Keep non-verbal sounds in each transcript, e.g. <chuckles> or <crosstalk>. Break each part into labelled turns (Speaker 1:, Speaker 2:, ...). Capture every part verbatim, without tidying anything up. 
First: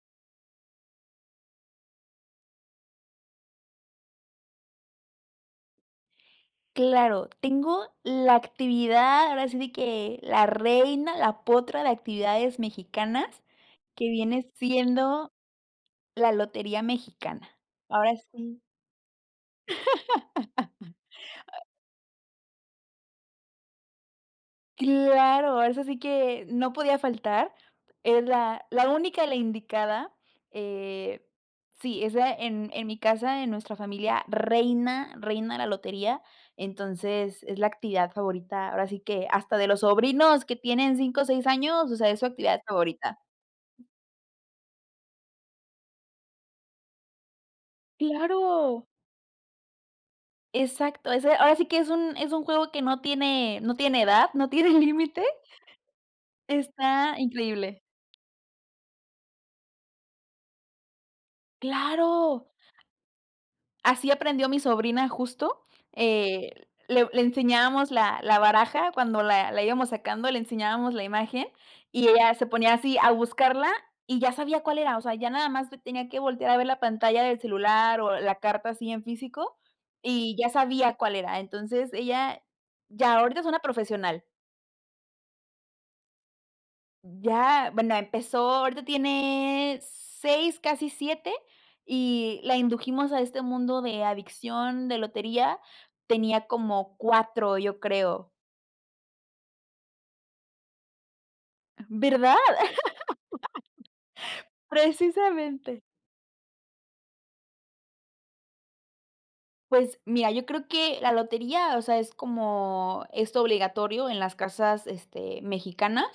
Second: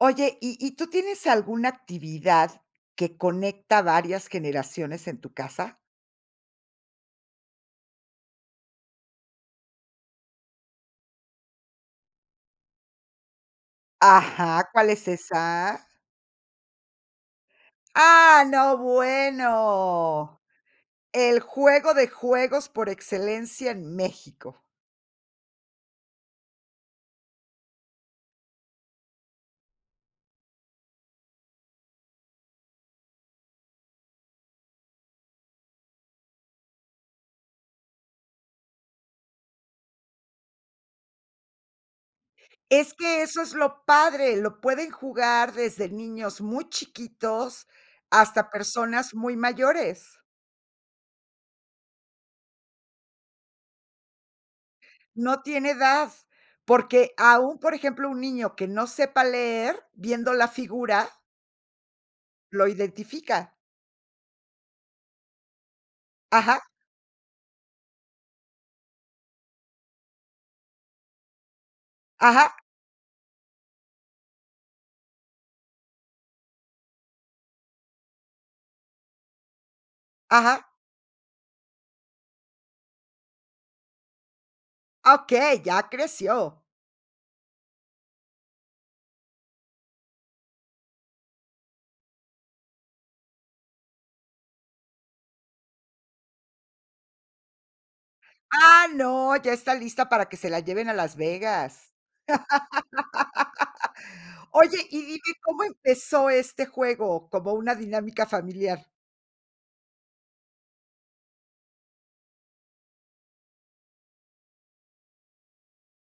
Speaker 1: Oye, ¿y y tú tienes alguna actividad que conecta varias generaciones en tu casa?
Speaker 2: Claro, tengo la actividad, ahora sí de que la reina, la potra de actividades mexicanas, que viene
Speaker 1: Ajá, ¿cuál es
Speaker 2: siendo
Speaker 1: esa?
Speaker 2: la lotería mexicana. Ahora
Speaker 1: ¡Ah,
Speaker 2: sí.
Speaker 1: no, bueno! El
Speaker 2: <laughs>
Speaker 1: juego de juegos por excelencia en México.
Speaker 2: Claro, ahora eso sí que, no podía faltar. Es la la única, la indicada, eh, sí, esa en en mi casa, en nuestra familia reina reina la lotería. Entonces, es la actividad favorita, ahora sí que, hasta de los sobrinos que tienen cinco o seis años, o sea, es su actividad
Speaker 1: Es
Speaker 2: favorita.
Speaker 1: que eso es lo padre, lo pueden jugar desde niños muy chiquitos, hasta
Speaker 2: ¡Claro!
Speaker 1: personas muy mayores.
Speaker 2: Exacto, ese ahora sí que, es un es un juego que no tiene no tiene edad, no tiene límite.
Speaker 1: No tiene edad, porque
Speaker 2: Está
Speaker 1: aún, por
Speaker 2: increíble.
Speaker 1: ejemplo, un niño que no sepa leer, viendo la figura
Speaker 2: ¡Claro!
Speaker 1: lo identifica.
Speaker 2: Así aprendió mi sobrina justo,
Speaker 1: Ajá.
Speaker 2: eh, le le enseñábamos la la baraja cuando la la íbamos sacando, le enseñábamos la imagen, y ella se
Speaker 1: Ajá.
Speaker 2: ponía así a buscarla y ya sabía cuál era. O sea, ya nada más tenía que voltear a ver la pantalla del celular, o la carta así en físico, y ya
Speaker 1: Ajá.
Speaker 2: sabía cuál era. Entonces, ella ya ahorita es una profesional.
Speaker 1: Ah, okey, ya creció.
Speaker 2: Ya, bueno, empezó, ahorita tiene seis, casi siete, y la indujimos a este mundo de adicción, de lotería. Tenía como cuatro, yo creo.
Speaker 1: Ah, no, ya está lista para que se la lleven a Las
Speaker 2: Am,
Speaker 1: Vegas.
Speaker 2: ¿verdad?
Speaker 1: <laughs>
Speaker 2: <laughs>
Speaker 1: Oye, y dime, ¿cómo
Speaker 2: Precisamente.
Speaker 1: empezó este juego? Como una dinámica familiar.
Speaker 2: Pues, mira, yo creo que la lotería, o sea, es como esto obligatorio en las casas, este, mexicanas.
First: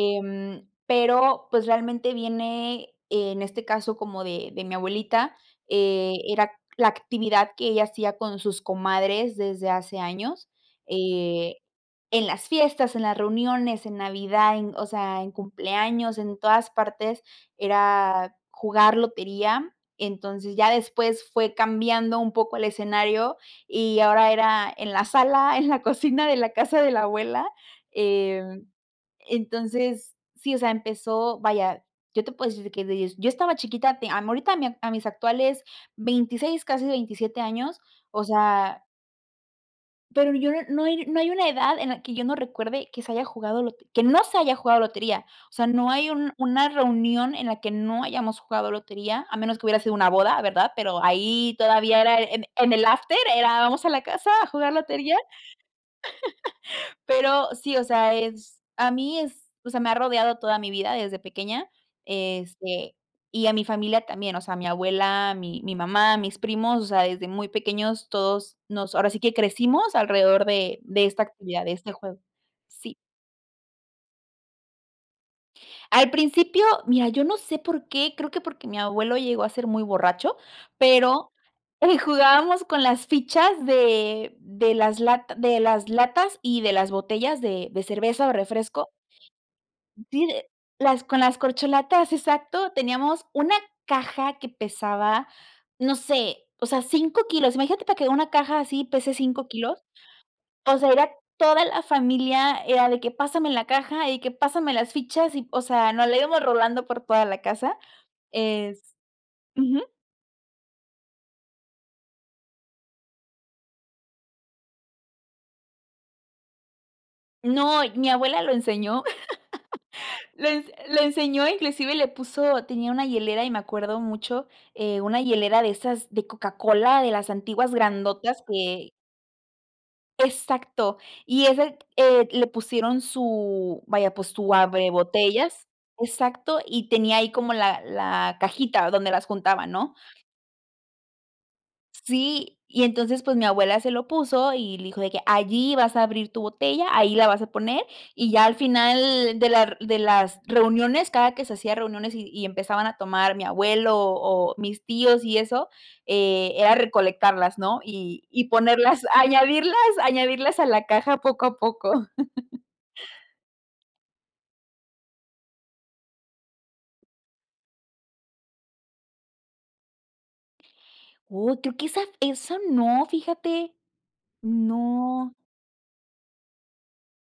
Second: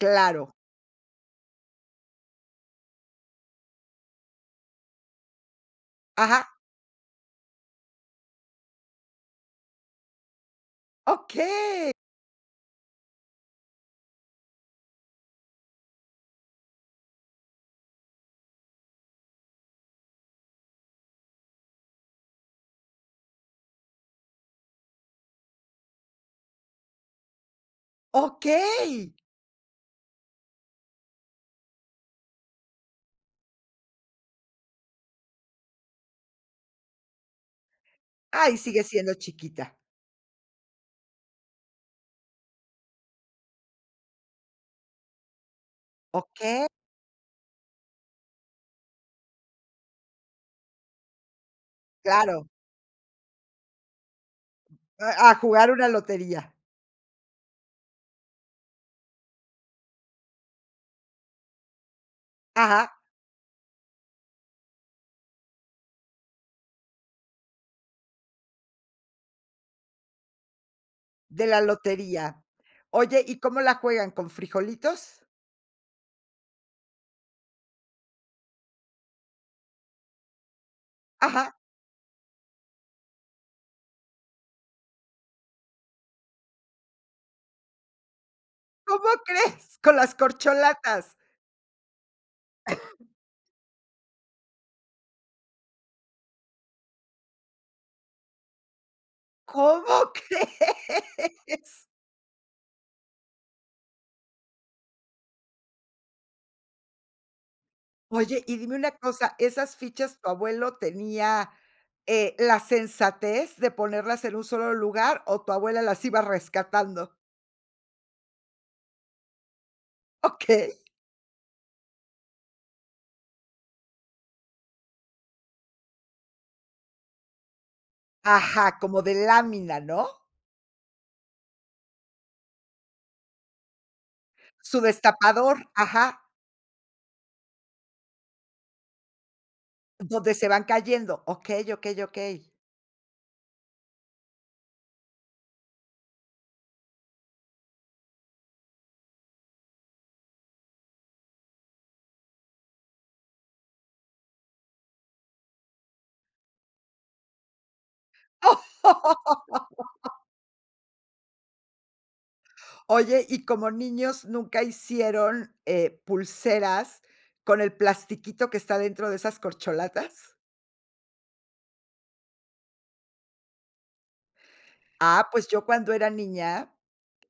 Speaker 1: Claro.
Speaker 2: pero, pues, realmente viene, en este caso, como de de mi abuelita, eh,
Speaker 1: Ajá.
Speaker 2: era la actividad que ella hacía con sus comadres desde hace años, eh,
Speaker 1: Okey.
Speaker 2: en las fiestas, en las reuniones, en navidad, en o sea, en cumpleaños, en todas partes era jugar lotería. Entonces, ya después fue cambiando un poco el escenario, y ahora era en la sala, en la cocina de la casa de la abuela. Em,
Speaker 1: Okey.
Speaker 2: entonces, sí, o sea, empezó vaya, yo te puedo decir que des yo estaba chiquita, te a ahorita a mis actuales veintiséis, casi veintisiete años, o
Speaker 1: Ay, sigue
Speaker 2: sea
Speaker 1: siendo chiquita.
Speaker 2: pero yo no no hay no hay una edad en la que yo no recuerde que se haya jugado lo que que no se haya jugado lotería. O sea, no hay un
Speaker 1: Okey.
Speaker 2: una reunión en la que no hayamos jugado lotería, a menos que hubiera sido una boda, ¿verdad? Pero, ahí todavía era en
Speaker 1: Claro.
Speaker 2: en el after era vamos a la casa a jugar
Speaker 1: Eh
Speaker 2: lotería.
Speaker 1: a jugar una lotería.
Speaker 2: <laughs> Pero sí, o sea, es a mí es o sea, me ha rodeado toda mi vida desde pequeña, este,
Speaker 1: Ajá.
Speaker 2: y a mi familia también. O sea, mi abuela, mi mi mamá, mis primos, o sea, desde muy pequeños todos nos ahora sí que crecimos alrededor de de esta
Speaker 1: De la
Speaker 2: actividad, de este juego,
Speaker 1: lotería.
Speaker 2: sí.
Speaker 1: Oye, ¿y cómo la juegan? ¿Con frijolitos?
Speaker 2: Al principio, mira yo no sé por qué, creo que porque mi abuelo llegó a ser muy borracho, pero,
Speaker 1: ¡Ajá!
Speaker 2: eh, jugábamos con las fichas de de las lata de las latas, y de las botellas de de cerveza o
Speaker 1: ¿Cómo
Speaker 2: refresco.
Speaker 1: <chuckles> crees con las
Speaker 2: Sí, de las
Speaker 1: corcholatas?
Speaker 2: con las corcholatas, exacto.
Speaker 1: <coughs>
Speaker 2: Teníamos una caja que pesaba, no sé, o sea, cinco kilos, imagínate para que una caja así, pese cinco kilos,
Speaker 1: ¿Cómo
Speaker 2: o sea, era toda la
Speaker 1: crees?
Speaker 2: familia, era de que pásame la caja y que pásame las fichas y, o sea, nos la íbamos rolando por toda la casa.
Speaker 1: Oye, y dime una
Speaker 2: Es
Speaker 1: cosa, ¿esas
Speaker 2: ujú.
Speaker 1: fichas tu abuelo tenía, eh, la sensatez de ponerlas en un solo lugar, o tu abuela las iba rescatando?
Speaker 2: No, mi abuela lo enseñó, <laughs> lo ens
Speaker 1: ¡Okey!
Speaker 2: lo enseñó, inclusive le puso tenía una hielera y me acuerdo mucho, eh, una hielera de esas de Coca-Cola, de las antiguas grandotas
Speaker 1: ¡Ajá!,
Speaker 2: que
Speaker 1: como de lámina, ¿no?
Speaker 2: Exacto. Y ese, eh, le pusieron su vaya, pues su
Speaker 1: Su
Speaker 2: abre botellas,
Speaker 1: destapador, ajá.
Speaker 2: exacto, y tenía ahí como la la cajita donde las juntaba, ¿no?
Speaker 1: Donde se van cayendo, okey, okey, okey.
Speaker 2: Sí, y entonces, pues mi abuela se lo puso, y le dijo de que: "Allí vas a abrir tu botella, ahí la vas a poner", y ya al final de la r de las reuniones, cada que se hacía reuniones, y y empezaban a tomar mi abuelo, o mis tíos y eso, eh, era recolectarlas, ¿no?, y y ponerlas, añadirlas,
Speaker 1: <laughs>
Speaker 2: añadirlas a la caja poco a poco. <chuckles>
Speaker 1: Oye, y como niños ¿nunca hicieron, eh, pulseras con el plastiquito que está dentro de esas corcholatas?
Speaker 2: Oh, creo que esa f esa no, fíjate.
Speaker 1: Ah,
Speaker 2: No.
Speaker 1: pues, yo cuando era niña,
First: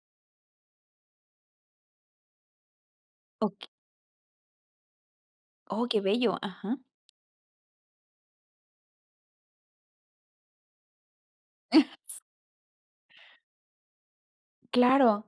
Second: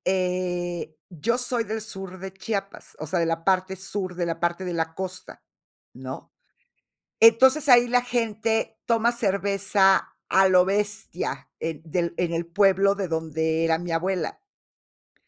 Speaker 1: eh Yo soy del sur de Chiapas, o sea, de la
Speaker 2: Oh, que
Speaker 1: parte sur, de la parte de la costa,
Speaker 2: Oh, qué
Speaker 1: ¿no?
Speaker 2: bello. Ajá.
Speaker 1: Entonces, ahí la gente toma cerveza a lo bestia, en del
Speaker 2: <chuckles> S
Speaker 1: en el pueblo de donde era mi abuela.
Speaker 2: Claro.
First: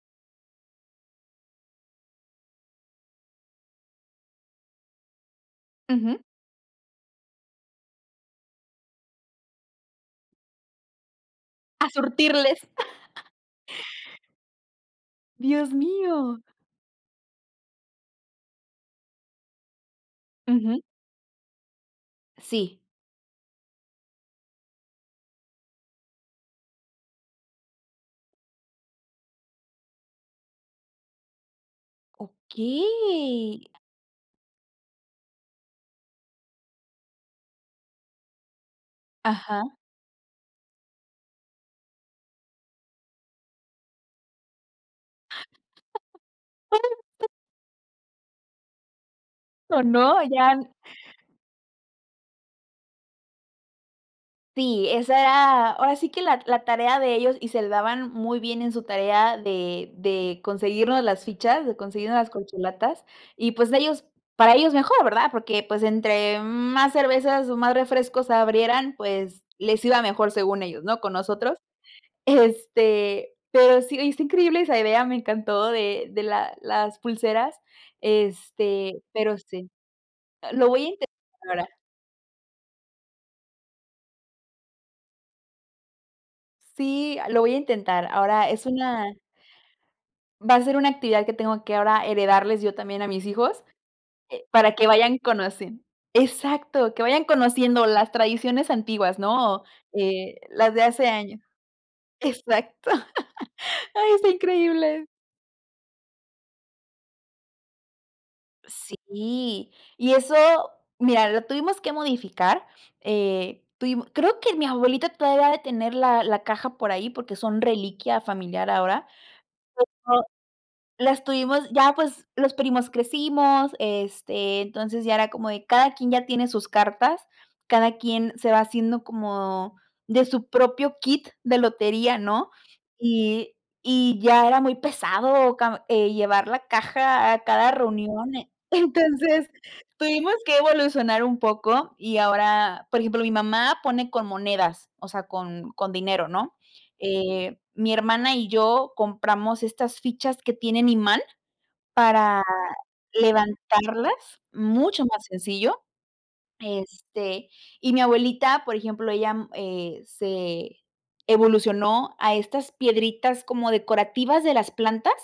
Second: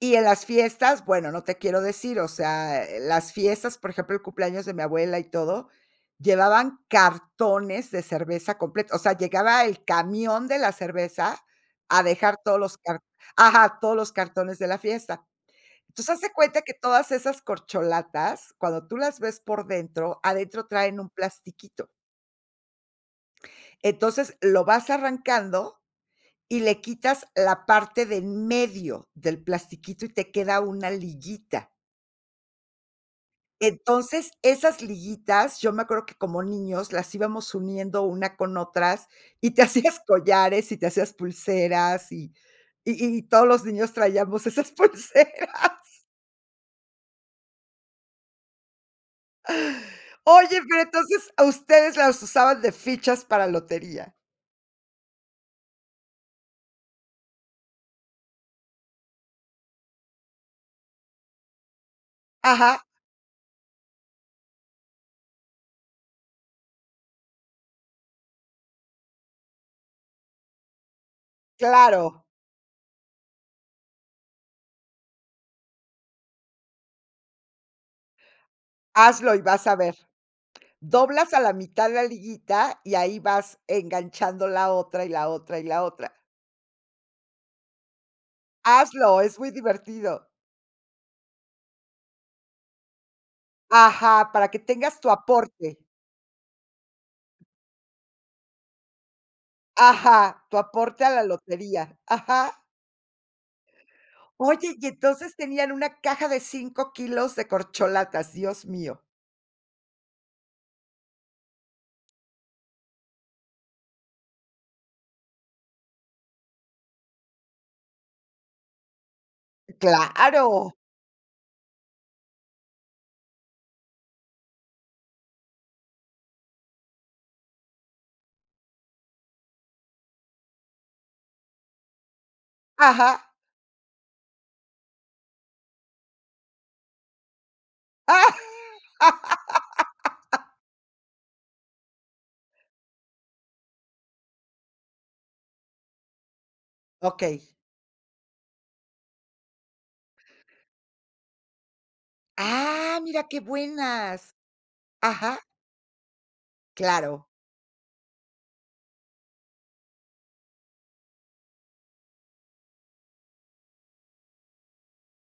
Speaker 1: Y en las fiestas, bueno, no te quiero decir. O sea, eh, las fiestas, por ejemplo, el cumpleaños de mi abuela y todo,
Speaker 2: Ujú.
Speaker 1: llevaban cartones de cerveza complet o sea, llegaba el camión de la cerveza
Speaker 2: A
Speaker 1: a dejar todos
Speaker 2: surtirles.
Speaker 1: los cart ajá, todos los cartones de la fiesta.
Speaker 2: Dios
Speaker 1: Entonces, haz de
Speaker 2: mío.
Speaker 1: cuenta que todas esas corcholatas, cuando tú las ves por dentro, adentro
Speaker 2: Ujú.
Speaker 1: traen un plastiquito.
Speaker 2: Sí.
Speaker 1: Entonces, lo vas arrancando, y le quitas la parte de en medio del plastiquito y te queda una liyita
Speaker 2: Okey.
Speaker 1: Entonces, esas liguitas, yo me acuerdo que como niños las íbamos uniendo una con otras, y te
Speaker 2: Ajá.
Speaker 1: hacías collares, y te hacías pulseras. Y y y todos los niños traíamos esas pulseras.
Speaker 2: <laughs> ¿O no? Ya
Speaker 1: Oye, pero entonces, ah ustedes las usaban de fichas para lotería.
Speaker 2: Sí, esa era ahora sí que la t la tarea de ellos, y se le daban muy bien en su tarea de de conseguirnos las fichas, de conseguirnos las
Speaker 1: Ajá.
Speaker 2: corcholatas, y pues, ellos para ellos mejor, ¿verdad? Porque, pues, entre más cervezas, o más refrescos abrieran, pues, les iba mejor según ellos, ¿no?, con nosotros.
Speaker 1: Claro.
Speaker 2: <chuckles> Este, pero sí, está increíble, esa idea me encantó de de la las pulseras, este
Speaker 1: Hazlo
Speaker 2: pero
Speaker 1: y vas
Speaker 2: sí.
Speaker 1: a ver.
Speaker 2: Ah, lo voy a
Speaker 1: Doblas a la
Speaker 2: intentar a
Speaker 1: mitad la liguita y ahí vas enganchando la otra, y la otra, y la otra.
Speaker 2: Sí, ah, lo voy a intentar, ahora es una
Speaker 1: Hazlo, es muy divertido.
Speaker 2: Va a ser una actividad que tengo que ahora heredarles yo también a mis hijos,
Speaker 1: Ajá,
Speaker 2: eh,
Speaker 1: para que
Speaker 2: para que
Speaker 1: tengas tu
Speaker 2: vayan
Speaker 1: aporte.
Speaker 2: conociendo Exacto, que vayan conociendo las tradiciones antiguas, ¿no?, eh,
Speaker 1: Ajá, tu
Speaker 2: las de
Speaker 1: aporte
Speaker 2: hace
Speaker 1: a la
Speaker 2: años
Speaker 1: lotería. Ajá.
Speaker 2: Exacto. <laughs> Ay, está
Speaker 1: Oye, y
Speaker 2: increíble.
Speaker 1: entonces tenían una caja de cinco kilos de corcholatas, Dios mío.
Speaker 2: Sí, y eso mira, lo tuvimos que modificar, eh, tuvimos Creo que mi abuelita todavía ha de tener la la caja por ahí, porque son reliquia familiar ahora, pero
Speaker 1: Claro.
Speaker 2: las tuvimos Ya pues los primos crecimos, este, entonces ya era como de cada quien ya tiene sus cartas, cada quien se va haciendo como de su propio kit de lotería, ¿no?
Speaker 1: Ajá.
Speaker 2: Y y ya era muy pesado, cam eh, llevar la caja a cada reunión. Eh, entonces, tuvimos
Speaker 1: <laughs>
Speaker 2: que evolucionar un poco, y ahora, por ejemplo, mi mamá pone con monedas, o sea, con con dinero, ¿no?,
Speaker 1: Okey.
Speaker 2: eh, mi hermana y yo compramos estas fichas que tienen imán para
Speaker 1: Ah, mira qué
Speaker 2: levantarlas
Speaker 1: buenas.
Speaker 2: mucho más
Speaker 1: Ajá.
Speaker 2: sencillo,
Speaker 1: Claro.
Speaker 2: este, y mi abuelita, por ejemplo, ella, mm, eh, se evolucionó a estas piedritas como decorativas de las plantas,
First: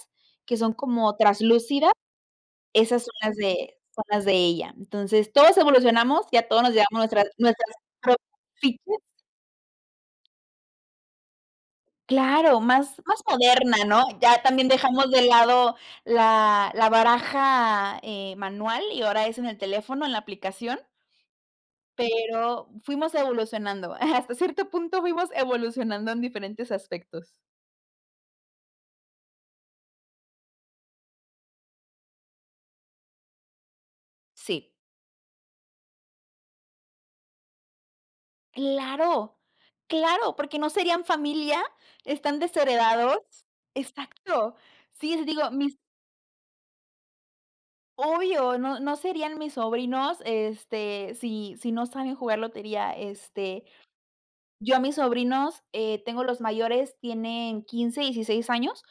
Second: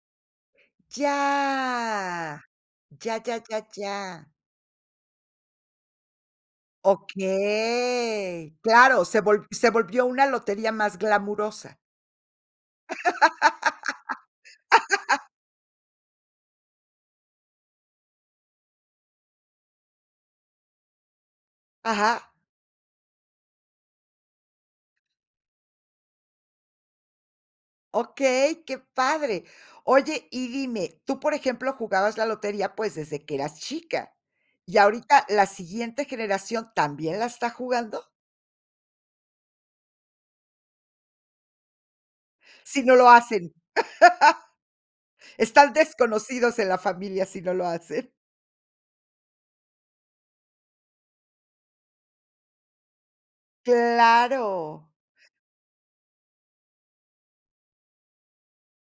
Speaker 2: que son como traslúcidas,
Speaker 1: Ya,
Speaker 2: esas son
Speaker 1: ya,
Speaker 2: las
Speaker 1: ya, ya,
Speaker 2: de son las
Speaker 1: ya.
Speaker 2: de ella. Entonces, todos evolucionamos, ya todos nos llevamos nuestras nuestras propias
Speaker 1: Okey.
Speaker 2: fichas.
Speaker 1: Claro, se volv se volvió una lotería más glamurosa.
Speaker 2: Claro, más más moderna, ¿no? Ya también dejamos de
Speaker 1: <laughs>
Speaker 2: lado la la baraja eh, manual y ahora es en el teléfono, en la aplicación.
Speaker 1: Ajá.
Speaker 2: Pero, fuimos evolucionando, hasta cierto punto fuimos evolucionando en diferentes aspectos.
Speaker 1: Okey, qué padre. Oye, y dime, tú por ejemplo, jugabas la lotería, pues desde que eras chica
Speaker 2: Sí.
Speaker 1: y ahorita la siguiente generación, ¿también la está jugando?
Speaker 2: Claro, claro porque no serían familia, están
Speaker 1: Si no lo
Speaker 2: desheredados,
Speaker 1: hacen.
Speaker 2: exacto. Sí,
Speaker 1: <laughs>
Speaker 2: digo
Speaker 1: Están
Speaker 2: mis.
Speaker 1: desconocidos en la familia si no lo hacen.
Speaker 2: Obvio, no no serían mis sobrinos, este, si si no saben jugar lotería. Este, yo a
Speaker 1: Claro.
Speaker 2: mis sobrinos, eh tengo los mayores, tienen quince, dieciséis años,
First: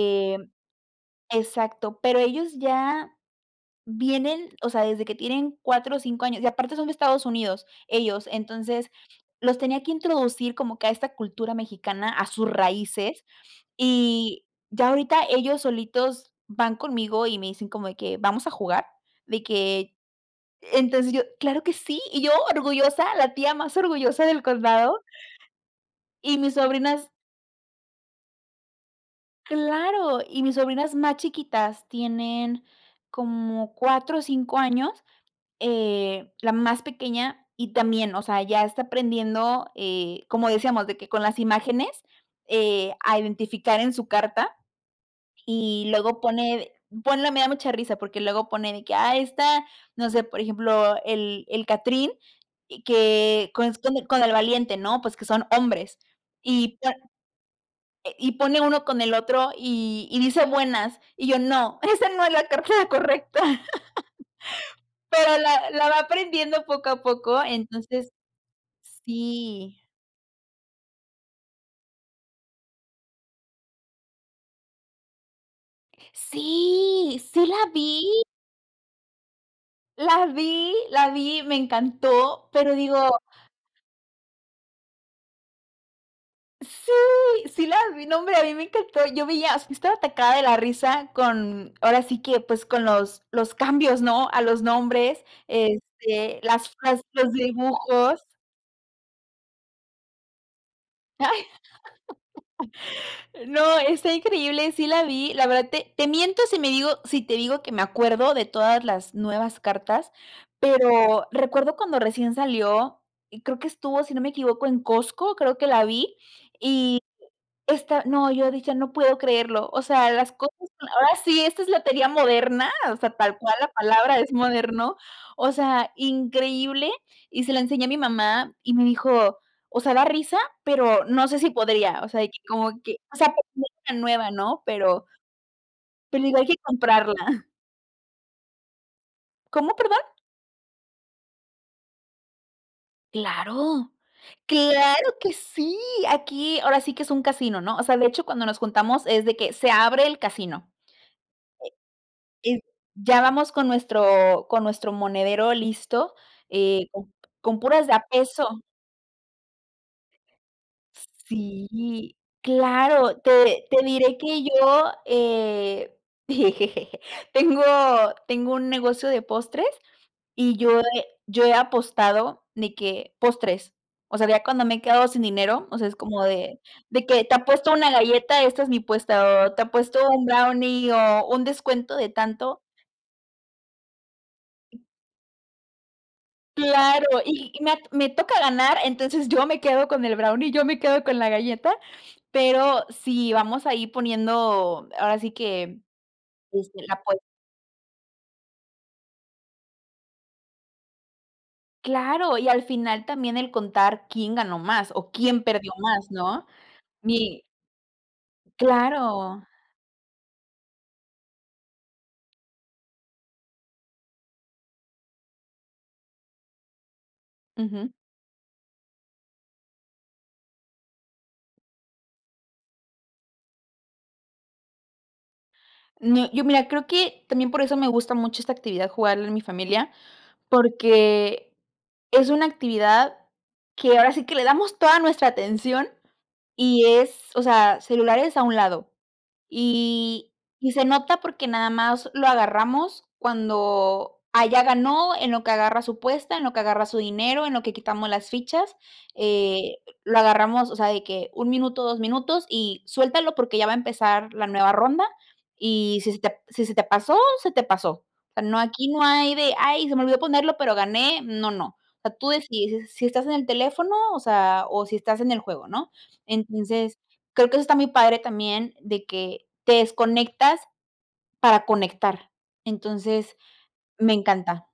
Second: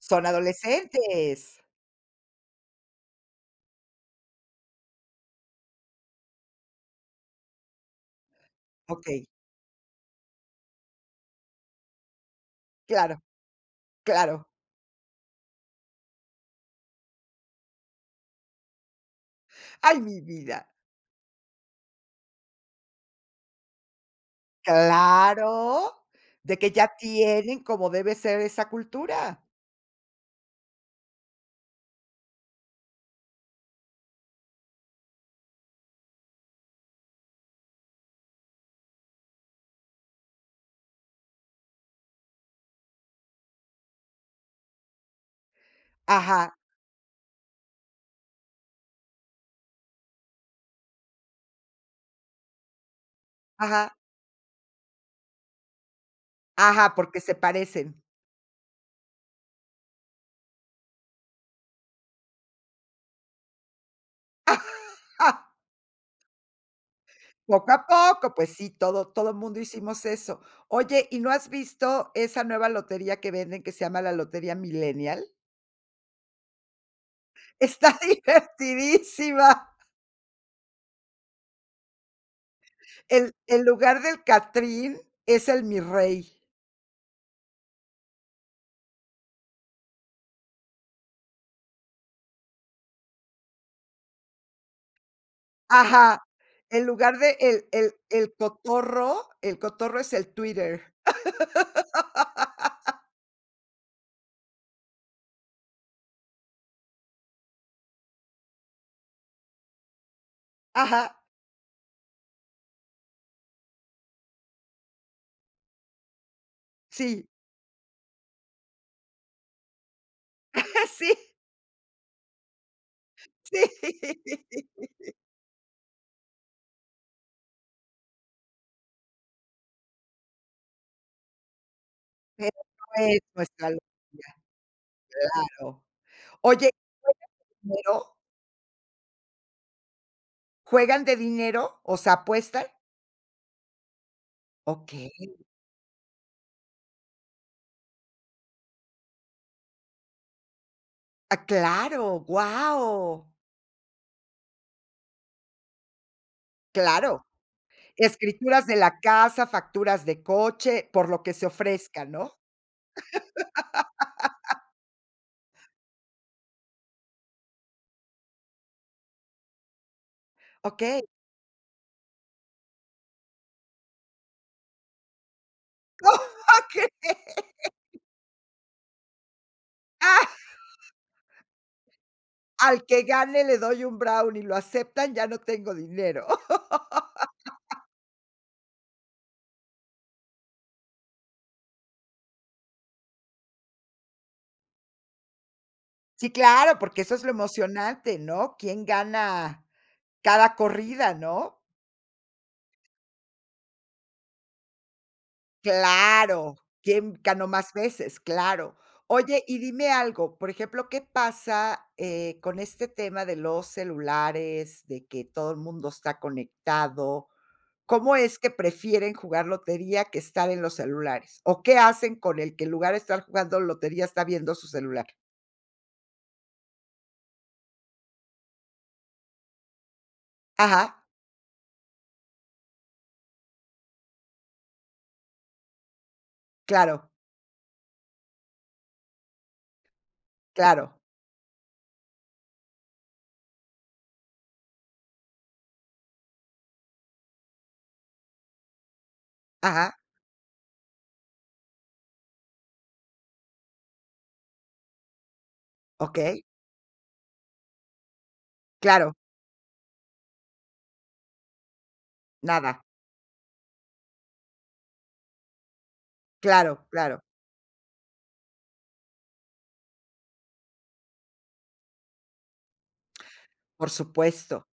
Speaker 1: Son adolescentes.
Speaker 2: exacto, pero ellos ya, vienen, o sea, desde que tienen cuatro o cinco años, y aparte son de Estados Unidos, ellos, entonces,
Speaker 1: Okey.
Speaker 2: los tenía que introducir como que a esta cultura mexicana a sus
Speaker 1: Claro,
Speaker 2: raíces y,
Speaker 1: claro.
Speaker 2: ya ahorita ellos solitos van conmigo y me dicen como de que: "Vamos a jugar". De que
Speaker 1: Ay, mi vida.
Speaker 2: entonces yo: "Claro que sí". Y yo orgullosa, la tía más orgullosa del condado.
Speaker 1: Claro,
Speaker 2: Y mis
Speaker 1: de que ya
Speaker 2: sobrinas.
Speaker 1: tienen, como debe ser, esa cultura.
Speaker 2: Claro, y mis sobrinas más chiquitas tienen como cuatro o cinco años, eh la más pequeña y también, o sea, ya está aprendiendo eh, como decíamos, de que con las imágenes eh, a identificar en su carta, y luego
Speaker 1: Ajá.
Speaker 2: pone ponle me da mucha risa, porque luego pone de que, ah, esta, no sé, por ejemplo, el el catrín, q que con es
Speaker 1: Ajá.
Speaker 2: con con el valiente, ¿no? Pues, que son hombres y
Speaker 1: Ajá,
Speaker 2: pone,
Speaker 1: porque se parecen.
Speaker 2: eh, y pone uno con el otro y y dice: "Buenas". Y yo: "No, esa no es la carta correcta". <laughs> Pero
Speaker 1: <laughs>
Speaker 2: la la va aprendiendo poco a poco,
Speaker 1: Poco a
Speaker 2: entonces.
Speaker 1: poco, pues sí, todo todo mundo
Speaker 2: Sí.
Speaker 1: hicimos eso. Oye, ¿y no has visto esa nueva lotería que venden, que se llama la lotería milenial?
Speaker 2: Sí, sí la
Speaker 1: Está
Speaker 2: vi.
Speaker 1: divertidísima.
Speaker 2: La vi, la vi, me encantó, pero digo.
Speaker 1: En en lugar del catrín es el mirrey.
Speaker 2: ¡Sí! Sí la vi nombre, a mí me encantó, yo veía estaba atacada de la risa con ahora sí que, pues, con los los cambios, ¿no? A los nombres,
Speaker 1: Ajá,
Speaker 2: este, las
Speaker 1: el
Speaker 2: frases,
Speaker 1: lugar
Speaker 2: los
Speaker 1: de el el
Speaker 2: dibujos.
Speaker 1: el cotorro, el cotorro es el Twitter.
Speaker 2: Ay. <laughs>
Speaker 1: <laughs>
Speaker 2: No, está increíble, sí la vi. La verdad, te te miento si me digo si te digo que me acuerdo de todas las nuevas cartas,
Speaker 1: Ajá.
Speaker 2: pero recuerdo cuando recién salió, y creo que estuvo, si no me equivoco, en Costco, creo que la vi, y
Speaker 1: Sí.
Speaker 2: <unintelligible> esta no, yo decía: "No puedo creerlo". O sea, las cosas,
Speaker 1: <laughs>
Speaker 2: ahora
Speaker 1: Sí.
Speaker 2: sí, esta es lotería moderna, o sea, tal cual
Speaker 1: Sí.
Speaker 2: la palabra es moderno, o sea, increíble, y se la enseñé a mi mamá y me dijo: "O sea, da risa, pero no sé si podría". O sea, y que
Speaker 1: Pero,
Speaker 2: ¿cómo
Speaker 1: no
Speaker 2: qué? O
Speaker 1: es
Speaker 2: sea,
Speaker 1: nuestra
Speaker 2: <unintelligible> una nueva,
Speaker 1: locura.
Speaker 2: ¿no? Pero
Speaker 1: Claro.
Speaker 2: pero digo: "Hay que
Speaker 1: Oye, ¿y juegan
Speaker 2: comprarla".
Speaker 1: dinero?
Speaker 2: ¿Cómo perdón?
Speaker 1: ¿Juegan de dinero, o sea apuestan?
Speaker 2: ¡Claro!, ¡claro que
Speaker 1: Okey.
Speaker 2: sí!, aquí ahora sí que es un casino, ¿no? O sea, de hecho cuando nos juntamos es de que se abre el casino,
Speaker 1: ¡Ah, claro,
Speaker 2: e y ya
Speaker 1: guau!
Speaker 2: vamos con nuestro con nuestro monedero listo, eh,
Speaker 1: Claro,
Speaker 2: con puras de a peso.
Speaker 1: escrituras de la casa, facturas de coche, por lo que se ofrezca,
Speaker 2: Sí,
Speaker 1: ¿no?
Speaker 2: claro. Te te diré que
Speaker 1: <laughs>
Speaker 2: yo, eh, <chuckles> tengo tengo un negocio de postres, y yo
Speaker 1: Okey.
Speaker 2: he yo he apostado, de que, postres. O sea, ya cuando me he quedado sin dinero, o sea, es como de
Speaker 1: ¡Okey!
Speaker 2: de que te apuesto una galleta, esta es mi puesta, o te apuesto un brownie,
Speaker 1: <laughs>
Speaker 2: o un descuento de tanto.
Speaker 1: Al que gane le doy un brownie, ¿lo aceptan?, ya no tengo dinero.
Speaker 2: ¡Claro!, y me a
Speaker 1: <laughs>
Speaker 2: me toca ganar, entonces, yo me quedo con el brownie, yo me quedo con la galleta, pero, si vamos a ir poniendo ahora sí que,
Speaker 1: ¡Sí, claro!,
Speaker 2: este, la
Speaker 1: porque eso
Speaker 2: apues
Speaker 1: es lo emocionante, ¿no?, quién gana cada corrida, ¿no?
Speaker 2: ¡Claro!, y al final también el contar quién ganó más, o quién perdió más, ¿no?,
Speaker 1: ¡Claro!, quién
Speaker 2: mi
Speaker 1: ganó más veces, claro.
Speaker 2: ¡Claro!
Speaker 1: Oye, y dime algo, por ejemplo, ¿qué pasa, eh, con este tema de los celulares, de que todo el mundo está conectado?
Speaker 2: Ujú.
Speaker 1: ¿Cómo es que prefieren jugar lotería, que estar en los celulares? ¿O qué hacen con el que, en lugar de estar jugando lotería, está viendo su celular?
Speaker 2: No, yo mira, creo que también por eso me gusta mucho esta actividad jugarla en mi familia,
Speaker 1: Ajá.
Speaker 2: porque es una actividad que ahora sí que le damos toda nuestra atención, y
Speaker 1: Claro.
Speaker 2: es, o sea, celulares a un lado. Y y se
Speaker 1: Claro.
Speaker 2: nota porque nada más lo agarramos cuando, ah, ya ganó, en lo que agarra su apuesta, en lo que agarra su dinero, en lo que quitamos las fichas, eh,
Speaker 1: Ajá.
Speaker 2: lo agarramos, o sea, de que un minuto, dos minutos, y suéltalo, porque ya va a empezar la nueva ronda, y si se te p
Speaker 1: Okey.
Speaker 2: si se te pasó, se te pasó. O sea, no, aquí no
Speaker 1: Claro.
Speaker 2: hay de: "Ay, se me olvidó ponerlo, pero gané, no, no". O sea, tú
Speaker 1: Nada.
Speaker 2: decides, si si estás en el teléfono, o sea, o si estás en el juego, ¿no?
Speaker 1: Claro,
Speaker 2: Entonces,
Speaker 1: claro.
Speaker 2: creo que eso está muy padre también, de que te desconectas para conectar. Entonces,
Speaker 1: Por
Speaker 2: me
Speaker 1: supuesto.
Speaker 2: encanta.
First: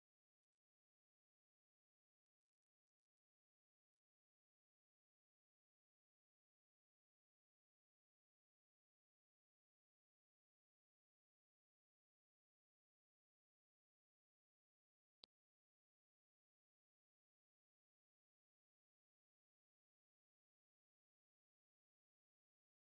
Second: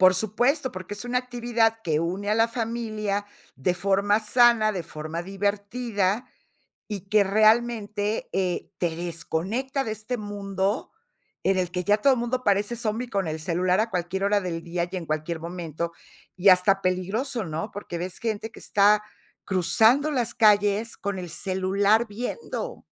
Speaker 1: Por supuesto, porque es una actividad que une a la familia de forma sana, de forma divertida. Y que realmente, eh, te desconecta de este mundo, en el que ya todo mundo parece zombi con el celular a cualquier hora del día, y en cualquier momento. Y hasta peligroso, ¿no?, porque ves gente que está cruzando las calles con el celular viendo.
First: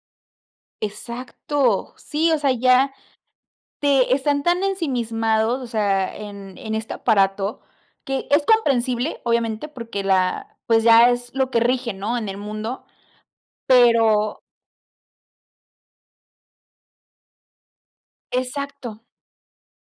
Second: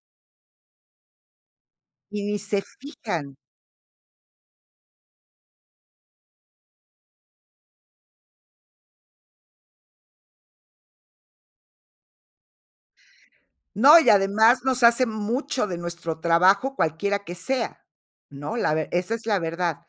Speaker 2: Exacto.
Speaker 1: Y
Speaker 2: Sí,
Speaker 1: ni
Speaker 2: o sea,
Speaker 1: se
Speaker 2: ya
Speaker 1: fijan.
Speaker 2: te están tan ensimismados, o sea, en en este aparato, que es comprensible, obviamente, porque la pues, ya es lo que rige, ¿no?, en el mundo,
Speaker 1: No, y
Speaker 2: pero.
Speaker 1: además nos hace mucho de nuestro trabajo cualquiera que sea, ¿no?, la ve
Speaker 2: Exacto.
Speaker 1: esa es la verdad,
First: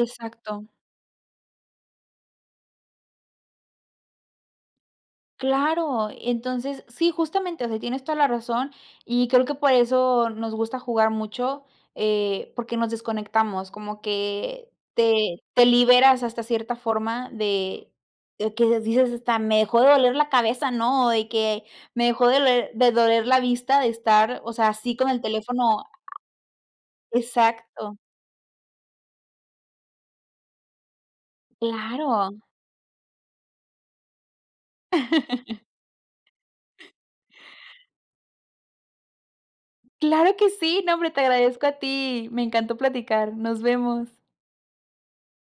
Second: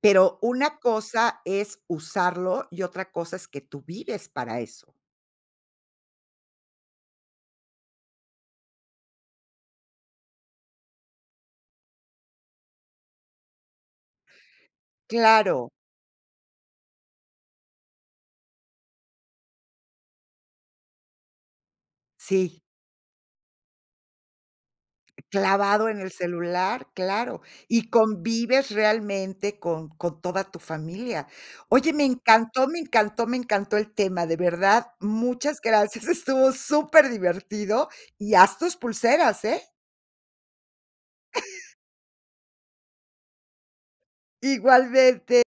Speaker 1: pero, una cosa es usarlo, y otra cosa es que tú vives para eso.
Speaker 2: Claro, entonces, sí, justamente. O sea, tienes toda la razón, y creo que por eso nos gusta jugar mucho, eh, porque nos desconectamos, como que te te
Speaker 1: Claro.
Speaker 2: liberas hasta cierta forma de de que dices: "Hasta me dejó de doler la cabeza", ¿no?, de que: "Me dejó de
Speaker 1: Sí.
Speaker 2: ler de doler la vista de estar, o sea, así con el teléfono".
Speaker 1: Clavado en el celular, claro. Y
Speaker 2: Exacto.
Speaker 1: convives realmente con con toda tu familia. Oye, me
Speaker 2: Claro.
Speaker 1: encantó, me encantó, me encantó el tema, de verdad, muchas
Speaker 2: <laughs>
Speaker 1: gracias, estuvo superdivertido, y haz tus pulseras, ¿eh?
Speaker 2: Claro que sí, no hombre, te agradezco a
Speaker 1: <chuckles>
Speaker 2: ti, me encantó platicar, nos vemos.
Speaker 1: Igualmente.